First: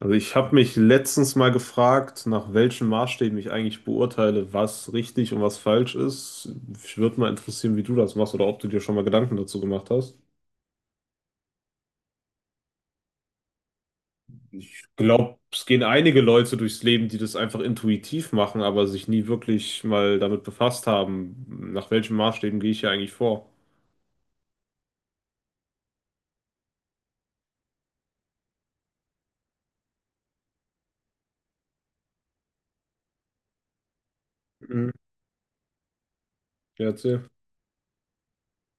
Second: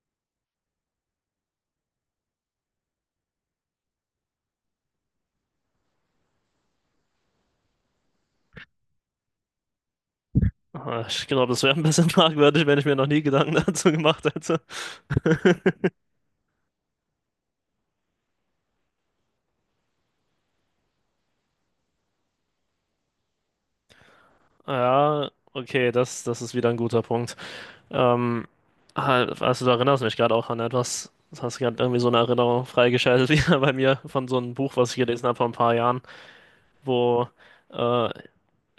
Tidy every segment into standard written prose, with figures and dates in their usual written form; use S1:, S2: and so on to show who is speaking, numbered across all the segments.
S1: Also ich habe mich letztens mal gefragt, nach welchen Maßstäben ich eigentlich beurteile, was richtig und was falsch ist. Ich würde mal interessieren, wie du das machst oder ob du dir schon mal Gedanken dazu gemacht hast.
S2: Ich glaube, das wäre ein bisschen fragwürdig, wenn ich mir noch nie Gedanken dazu gemacht hätte.
S1: Ich glaube, es gehen einige Leute durchs Leben, die das einfach intuitiv machen, aber sich nie wirklich mal damit befasst haben, nach welchen Maßstäben gehe ich hier eigentlich vor.
S2: Ja, okay, das ist wieder ein guter Punkt. Ähm, halt, also du erinnerst mich gerade auch an etwas. Du hast gerade irgendwie so eine Erinnerung freigeschaltet, wieder bei mir, von so einem Buch,
S1: Mhm.
S2: was ich gelesen habe vor ein paar Jahren,
S1: Ja,
S2: wo
S1: erzähl.
S2: äh,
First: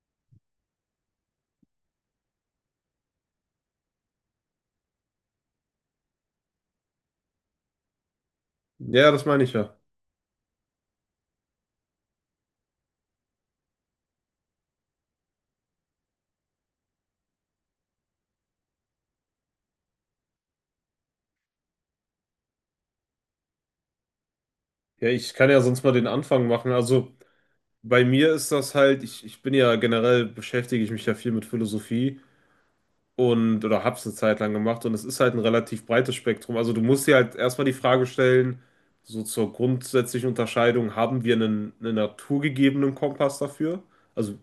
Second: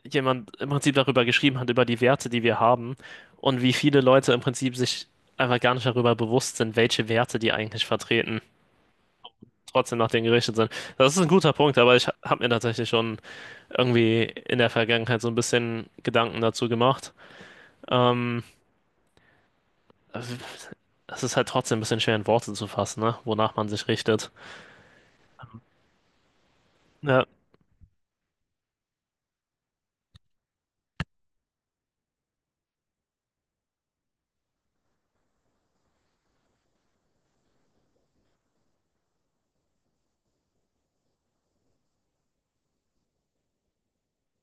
S2: jemand im Prinzip darüber geschrieben hat, über die Werte, die wir haben, und wie viele Leute im Prinzip sich einfach gar nicht darüber bewusst sind, welche Werte die eigentlich vertreten,
S1: Ja, das meine ich ja.
S2: trotzdem nach denen gerichtet sind. Das ist ein guter Punkt, aber ich habe mir tatsächlich schon irgendwie in der Vergangenheit so ein bisschen Gedanken dazu gemacht. Ähm, es ist halt trotzdem ein bisschen schwer in Worte zu fassen, ne? Wonach man sich richtet.
S1: Ja, ich kann ja sonst mal den Anfang machen. Also
S2: Ja,
S1: bei mir ist das halt, ich bin ja generell, beschäftige ich mich ja viel mit Philosophie und oder hab's eine Zeit lang gemacht, und es ist halt ein relativ breites Spektrum. Also du musst dir halt erstmal die Frage stellen, so zur grundsätzlichen Unterscheidung: haben wir einen naturgegebenen Kompass dafür? Also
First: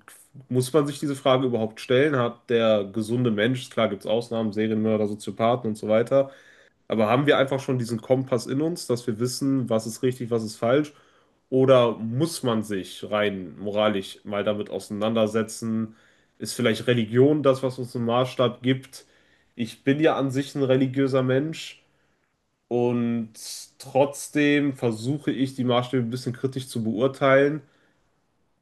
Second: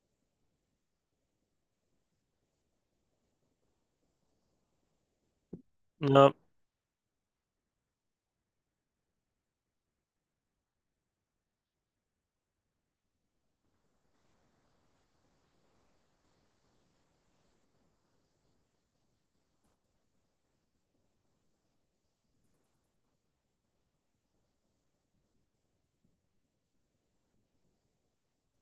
S1: muss man sich diese Frage überhaupt stellen? Hat der gesunde Mensch, klar gibt's Ausnahmen, Serienmörder, Soziopathen und so weiter,
S2: ja,
S1: aber haben wir einfach schon diesen Kompass in uns, dass wir wissen, was ist richtig, was ist falsch? Oder muss man sich rein moralisch mal damit auseinandersetzen? Ist vielleicht Religion das, was uns einen Maßstab gibt? Ich bin ja an sich ein religiöser Mensch und trotzdem versuche ich, die Maßstäbe ein bisschen kritisch zu beurteilen.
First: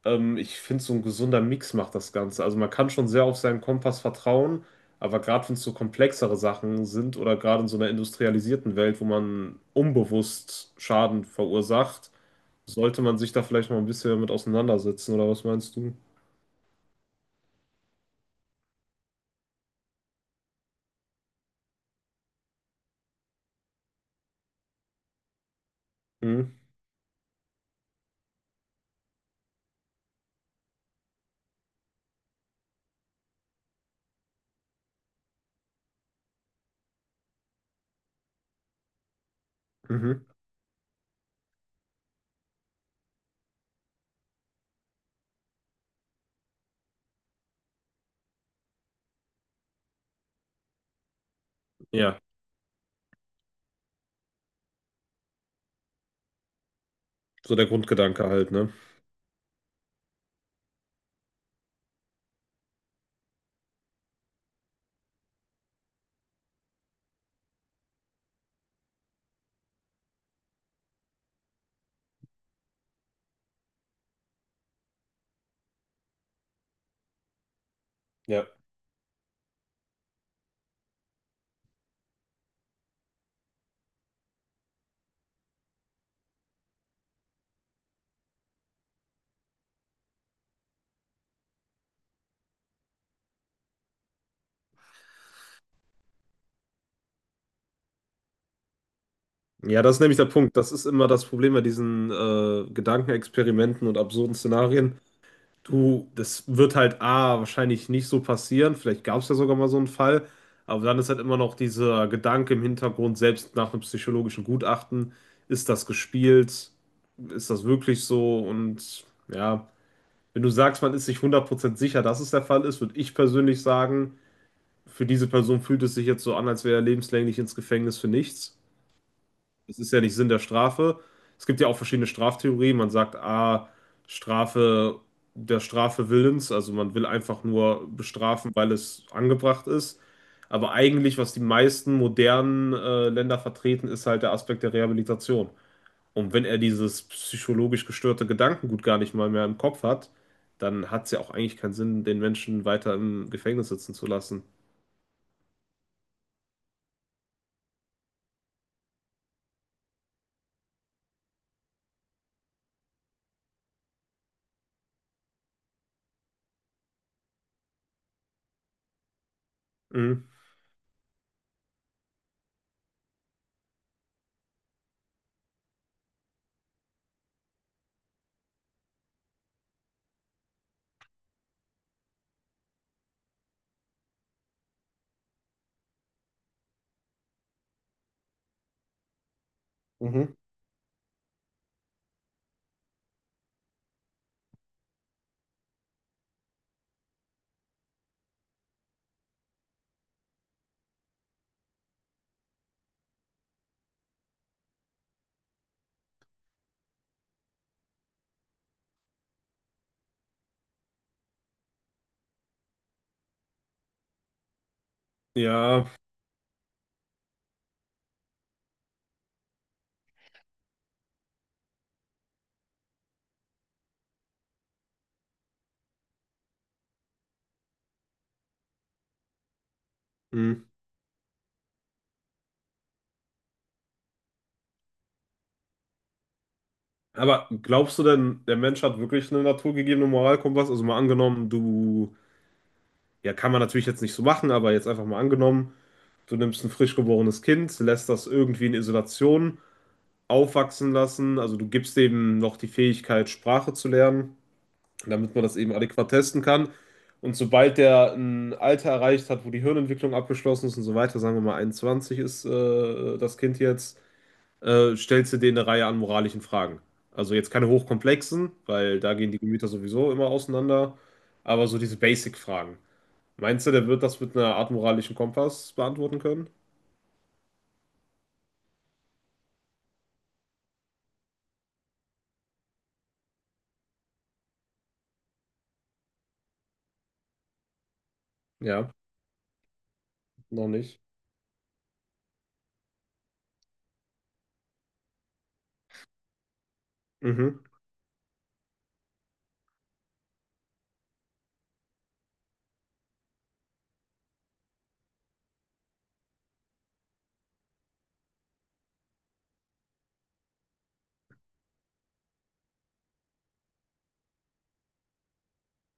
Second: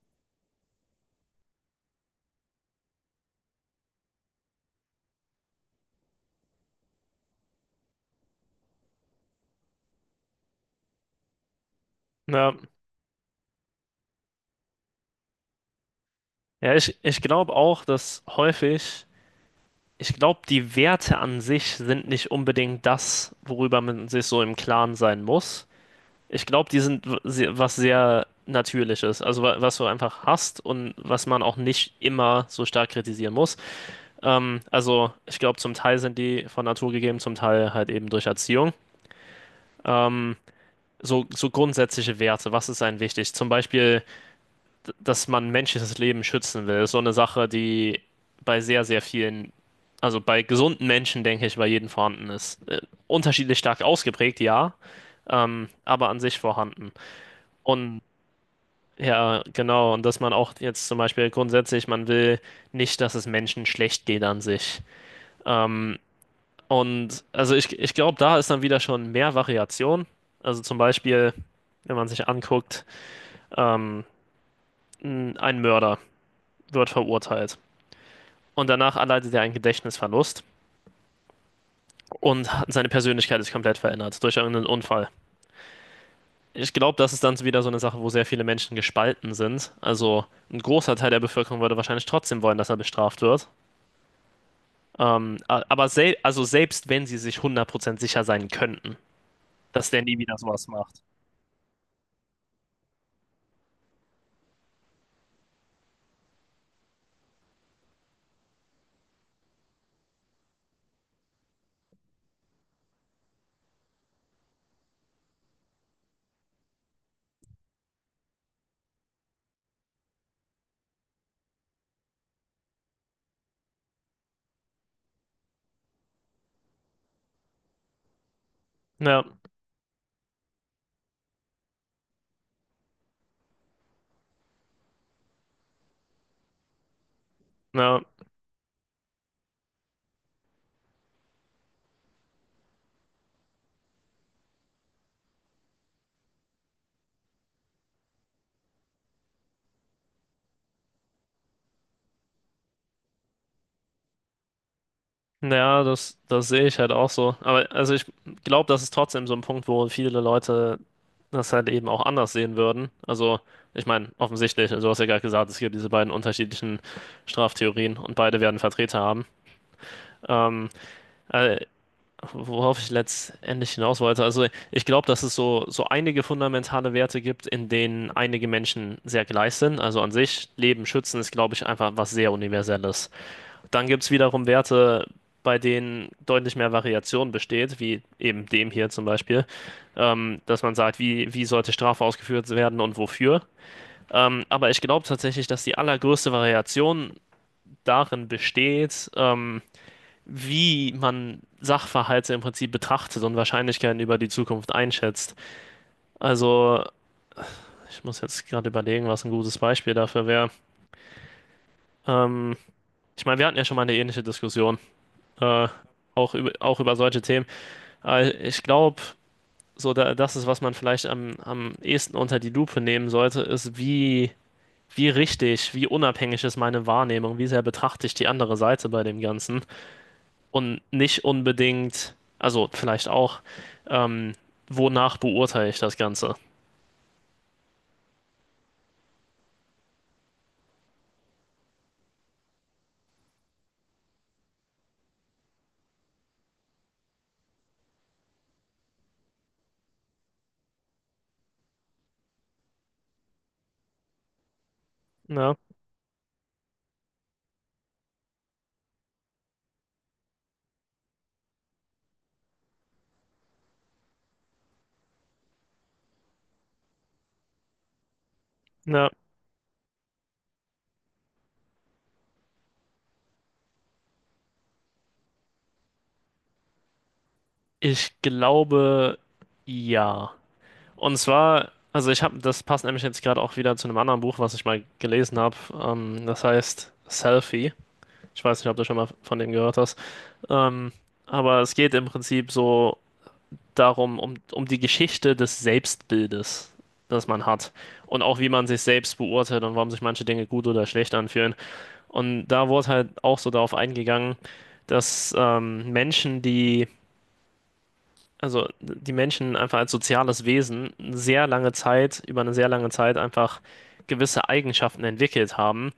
S1: Ich finde, so ein gesunder Mix macht das Ganze. Also man kann schon sehr auf seinen Kompass vertrauen, aber gerade wenn es so komplexere Sachen sind oder gerade in so einer industrialisierten Welt, wo man unbewusst Schaden verursacht,
S2: ja.
S1: sollte man sich da vielleicht mal ein bisschen mit auseinandersetzen, oder was meinst du?
S2: Ja, ich glaube auch, dass häufig, ich glaube, die Werte an sich sind nicht unbedingt das, worüber man sich so im Klaren sein muss. Ich
S1: Mhm.
S2: glaube, die sind was sehr Natürliches, also was du einfach hast und was man auch nicht immer so stark kritisieren muss. Also ich glaube, zum Teil sind die von Natur gegeben, zum Teil halt eben durch Erziehung.
S1: Mhm.
S2: Hm, So, so grundsätzliche Werte, was ist einem wichtig? Zum Beispiel, dass man menschliches Leben schützen will, ist so eine Sache, die bei sehr, sehr vielen, also bei gesunden Menschen, denke ich, bei jedem
S1: Ja,
S2: vorhanden ist. Unterschiedlich stark ausgeprägt, ja, aber an sich vorhanden.
S1: so der
S2: Und
S1: Grundgedanke halt, ne?
S2: ja, genau. Und dass man auch jetzt zum Beispiel grundsätzlich, man will nicht, dass es Menschen schlecht geht an sich. Ähm, und also ich glaube, da ist dann wieder schon mehr Variation. Also zum Beispiel, wenn man sich anguckt, ähm, ein Mörder wird verurteilt.
S1: Ja.
S2: Und danach erleidet er einen Gedächtnisverlust und seine Persönlichkeit ist komplett verändert durch irgendeinen Unfall. Ich glaube, das ist dann so wieder so eine Sache, wo sehr viele Menschen gespalten sind. Also ein großer Teil der Bevölkerung würde wahrscheinlich trotzdem wollen, dass er bestraft wird. Aber selbst wenn sie sich 100% sicher sein könnten,
S1: Ja,
S2: dass
S1: das ist
S2: der
S1: nämlich
S2: nie
S1: der
S2: wieder
S1: Punkt.
S2: sowas
S1: Das ist
S2: macht.
S1: immer das Problem bei diesen Gedankenexperimenten und absurden Szenarien. Du, das wird halt A, wahrscheinlich nicht so passieren. Vielleicht gab es ja sogar mal so einen Fall. Aber dann ist halt immer noch dieser Gedanke im Hintergrund, selbst nach einem psychologischen Gutachten, ist das gespielt? Ist das wirklich so? Und ja, wenn du sagst, man ist sich 100% sicher, dass es der Fall ist, würde ich persönlich sagen, für diese Person fühlt es sich jetzt so an, als wäre er lebenslänglich ins Gefängnis für nichts.
S2: Ja,
S1: Das ist ja nicht Sinn der Strafe. Es gibt ja auch verschiedene Straftheorien. Man sagt, ah, Strafe der Strafe willens, also man will einfach nur
S2: ja,
S1: bestrafen, weil es angebracht ist. Aber eigentlich, was die meisten modernen Länder vertreten, ist halt der Aspekt der Rehabilitation. Und wenn er dieses psychologisch gestörte Gedankengut gar nicht mal mehr im Kopf hat, dann hat es ja auch eigentlich keinen Sinn, den Menschen weiter im Gefängnis sitzen zu lassen.
S2: ja, das sehe ich halt auch so. Aber also ich glaube, das ist trotzdem so ein Punkt, wo viele Leute das halt eben auch anders sehen würden. Also ich meine, offensichtlich, also du hast ja gerade gesagt, es gibt diese beiden unterschiedlichen Straftheorien und beide werden Vertreter haben.
S1: Mhm.
S2: Ähm, äh, worauf ich letztendlich hinaus wollte. Also ich glaube, dass es so, so einige fundamentale Werte gibt, in denen einige Menschen sehr gleich sind. Also an sich, Leben schützen ist, glaube ich, einfach was sehr Universelles. Dann gibt es wiederum Werte, bei denen deutlich mehr Variation besteht, wie eben dem hier zum Beispiel,
S1: Mhm.
S2: dass man sagt, wie, wie sollte Strafe ausgeführt werden und wofür. Aber ich glaube tatsächlich, dass die allergrößte Variation darin besteht, wie man Sachverhalte im Prinzip betrachtet und Wahrscheinlichkeiten über die Zukunft einschätzt. Also, ich muss jetzt gerade überlegen, was ein gutes Beispiel dafür wäre. Ähm, ich meine, wir hatten ja schon mal eine ähnliche Diskussion, äh,
S1: Ja,
S2: auch über solche Themen. Ich glaube, das ist, was man vielleicht am, am ehesten unter die Lupe nehmen sollte, ist, wie, wie richtig, wie unabhängig ist meine Wahrnehmung, wie sehr betrachte ich die andere Seite bei dem Ganzen.
S1: mhm.
S2: Und nicht unbedingt, also vielleicht auch, ähm, wonach beurteile ich das Ganze?
S1: Aber glaubst du denn, der Mensch hat wirklich eine naturgegebene Moralkompass? Also mal angenommen, du, ja, kann man natürlich jetzt nicht so machen, aber jetzt einfach mal angenommen, du nimmst ein frisch geborenes Kind, lässt das irgendwie in Isolation aufwachsen lassen, also du gibst dem noch die Fähigkeit, Sprache zu lernen, damit man
S2: Ja,
S1: das eben adäquat testen kann. Und sobald der ein Alter erreicht hat, wo die Hirnentwicklung abgeschlossen ist und so weiter, sagen wir mal 21 ist das Kind jetzt, stellst du denen eine Reihe an moralischen Fragen. Also jetzt keine hochkomplexen, weil
S2: ja.
S1: da gehen die Gemüter sowieso immer auseinander, aber so diese Basic-Fragen. Meinst du, der wird das mit einer Art moralischen Kompass beantworten können?
S2: Ich glaube, ja. Und zwar, also ich habe, das passt nämlich jetzt gerade auch wieder zu einem anderen Buch, was ich mal gelesen habe. Das heißt Selfie. Ich weiß nicht, ob du
S1: Ja,
S2: schon mal von dem gehört hast.
S1: noch
S2: Ähm,
S1: nicht.
S2: aber es geht im Prinzip so darum, um die Geschichte des Selbstbildes, das man
S1: Mhm.
S2: hat. Und auch wie man sich selbst beurteilt und warum sich manche Dinge gut oder schlecht anfühlen. Und da wurde halt auch so darauf eingegangen, dass Menschen, die, also die Menschen einfach als soziales Wesen sehr lange Zeit, über eine sehr lange Zeit einfach gewisse Eigenschaften entwickelt haben,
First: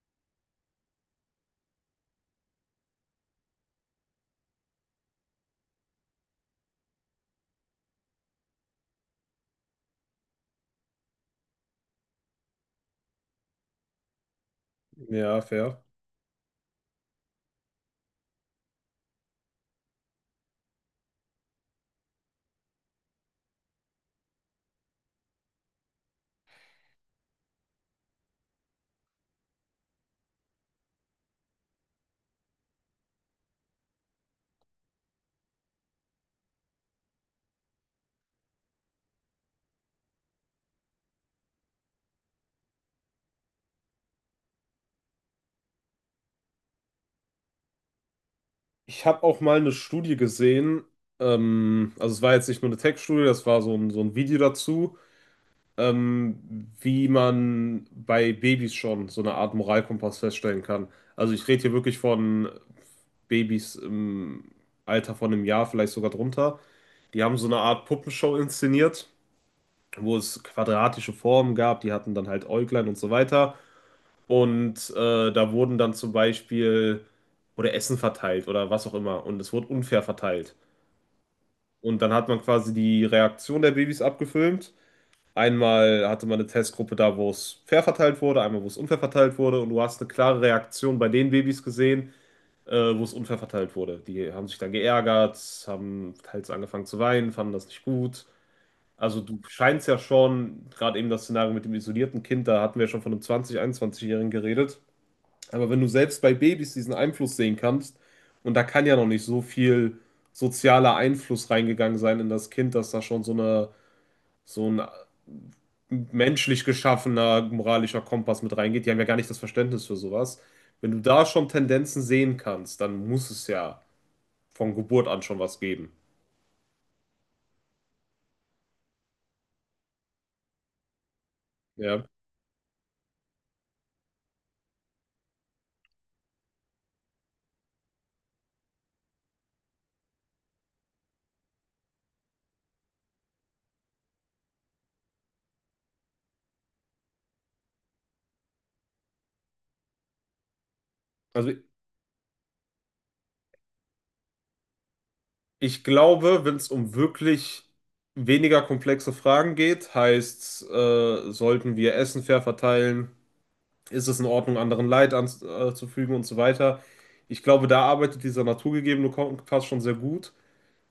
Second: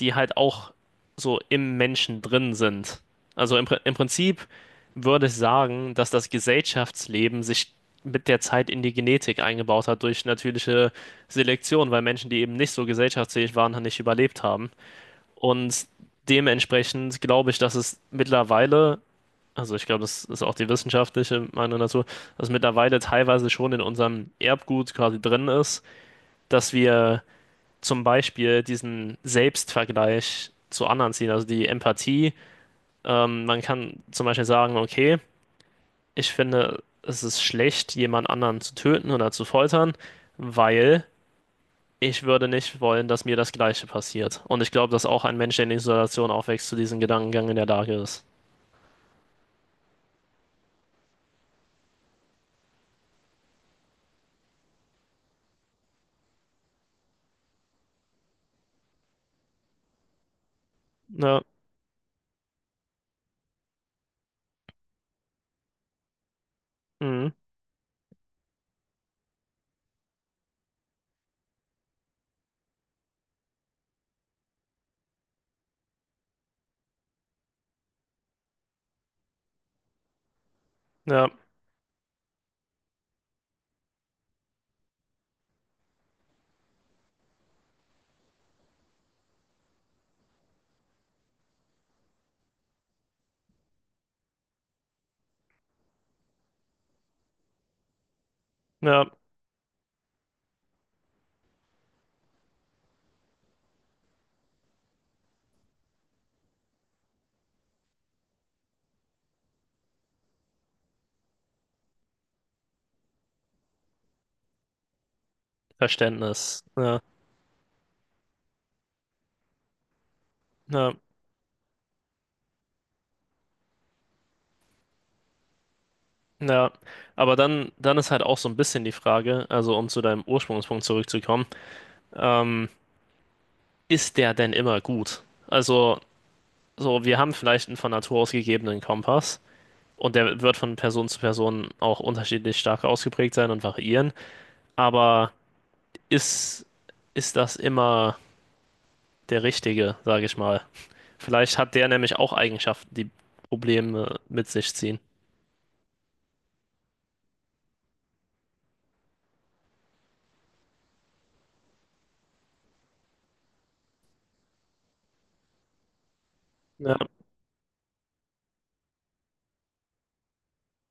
S2: die halt auch so im Menschen drin sind. Also im Prinzip würde ich sagen, dass das Gesellschaftsleben sich mit der Zeit in die Genetik eingebaut hat durch natürliche Selektion, weil Menschen, die eben nicht so gesellschaftsfähig waren, halt nicht überlebt haben.
S1: Ja, fair.
S2: Und dementsprechend glaube ich, dass es mittlerweile, also ich glaube, das ist auch die wissenschaftliche Meinung dazu, dass mittlerweile teilweise schon in unserem Erbgut quasi drin ist, dass wir zum Beispiel diesen Selbstvergleich zu anderen ziehen, also die Empathie. Man kann zum Beispiel sagen, okay, ich finde, es ist schlecht, jemand anderen zu töten oder zu foltern, weil ich würde nicht wollen, dass mir das Gleiche passiert. Und ich glaube, dass auch ein Mensch, der in Isolation aufwächst, zu diesem Gedankengang in der Lage ist.
S1: Ich habe auch mal eine Studie gesehen, also es war jetzt nicht nur eine Tech-Studie, das war so ein Video dazu. Wie man bei Babys schon so eine Art Moralkompass feststellen kann. Also
S2: Ja,
S1: ich rede hier wirklich von Babys im Alter von einem Jahr, vielleicht sogar drunter. Die
S2: mhm.
S1: haben so eine Art Puppenshow inszeniert, wo es quadratische Formen gab, die hatten dann halt Äuglein und so weiter. Und da wurden dann zum Beispiel oder Essen verteilt oder was auch immer. Und es wurde unfair verteilt.
S2: Ja,
S1: Und dann hat man quasi die Reaktion der Babys abgefilmt. Einmal hatte man eine Testgruppe da, wo es fair verteilt wurde, einmal, wo es unfair verteilt wurde. Und du hast eine klare Reaktion bei den Babys gesehen, wo es unfair verteilt wurde. Die haben sich dann geärgert, haben teils angefangen zu weinen, fanden das nicht gut.
S2: ja,
S1: Also du scheinst ja schon, gerade eben das Szenario mit dem isolierten Kind, da hatten wir ja schon von einem 20-, 21-Jährigen geredet. Aber wenn du selbst bei Babys diesen Einfluss sehen kannst, und da kann ja noch nicht so viel sozialer Einfluss reingegangen sein in das Kind, dass da schon so eine, so ein
S2: Verständnis.
S1: menschlich
S2: Ja,
S1: geschaffener moralischer Kompass mit reingeht. Die haben ja gar nicht das Verständnis für sowas. Wenn
S2: ja,
S1: du da schon Tendenzen sehen kannst, dann muss es ja von Geburt an schon was geben.
S2: ja. Aber dann ist halt auch so ein bisschen die Frage, also um zu deinem Ursprungspunkt zurückzukommen,
S1: Ja.
S2: ähm, ist der denn immer gut? Also, so, wir haben vielleicht einen von Natur aus gegebenen Kompass. Und der wird von Person zu Person auch unterschiedlich stark ausgeprägt sein und variieren. Aber ist, ist das immer der Richtige, sage ich mal.
S1: Also
S2: Vielleicht hat der nämlich auch Eigenschaften, die Probleme mit sich ziehen.
S1: ich glaube, wenn es um wirklich weniger komplexe Fragen geht, heißt, sollten wir Essen fair verteilen? Ist es in Ordnung, anderen Leid anzufügen und so weiter?
S2: Ja,
S1: Ich glaube, da arbeitet dieser naturgegebene Kompass schon sehr gut.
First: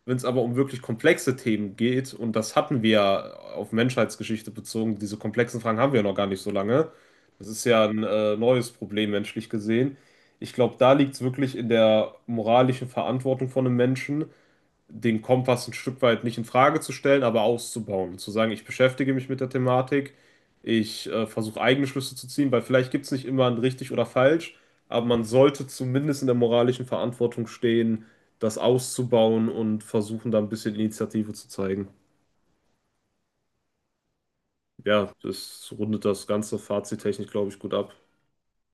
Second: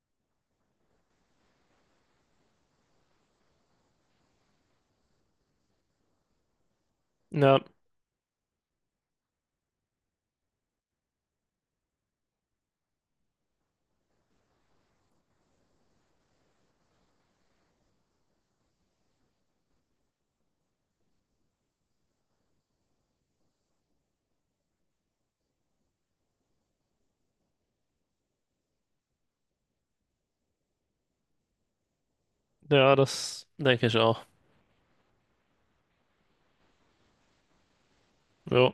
S1: Wenn es aber um wirklich komplexe Themen geht, und das hatten wir ja auf Menschheitsgeschichte bezogen, diese komplexen Fragen haben wir ja noch gar nicht so lange. Das
S2: ja,
S1: ist ja ein neues Problem menschlich gesehen. Ich glaube, da liegt es wirklich in der moralischen Verantwortung von einem Menschen, den Kompass ein Stück weit nicht in Frage zu stellen, aber auszubauen. Zu sagen, ich beschäftige mich mit der Thematik, ich versuche eigene Schlüsse zu ziehen, weil vielleicht gibt es nicht immer ein richtig oder falsch, aber man sollte zumindest in der moralischen Verantwortung stehen, das auszubauen und versuchen, da ein bisschen Initiative zu zeigen.
S2: ja, das denke ich auch.
S1: Ja, das rundet das ganze Fazittechnisch, glaube ich, gut ab.
S2: Jo.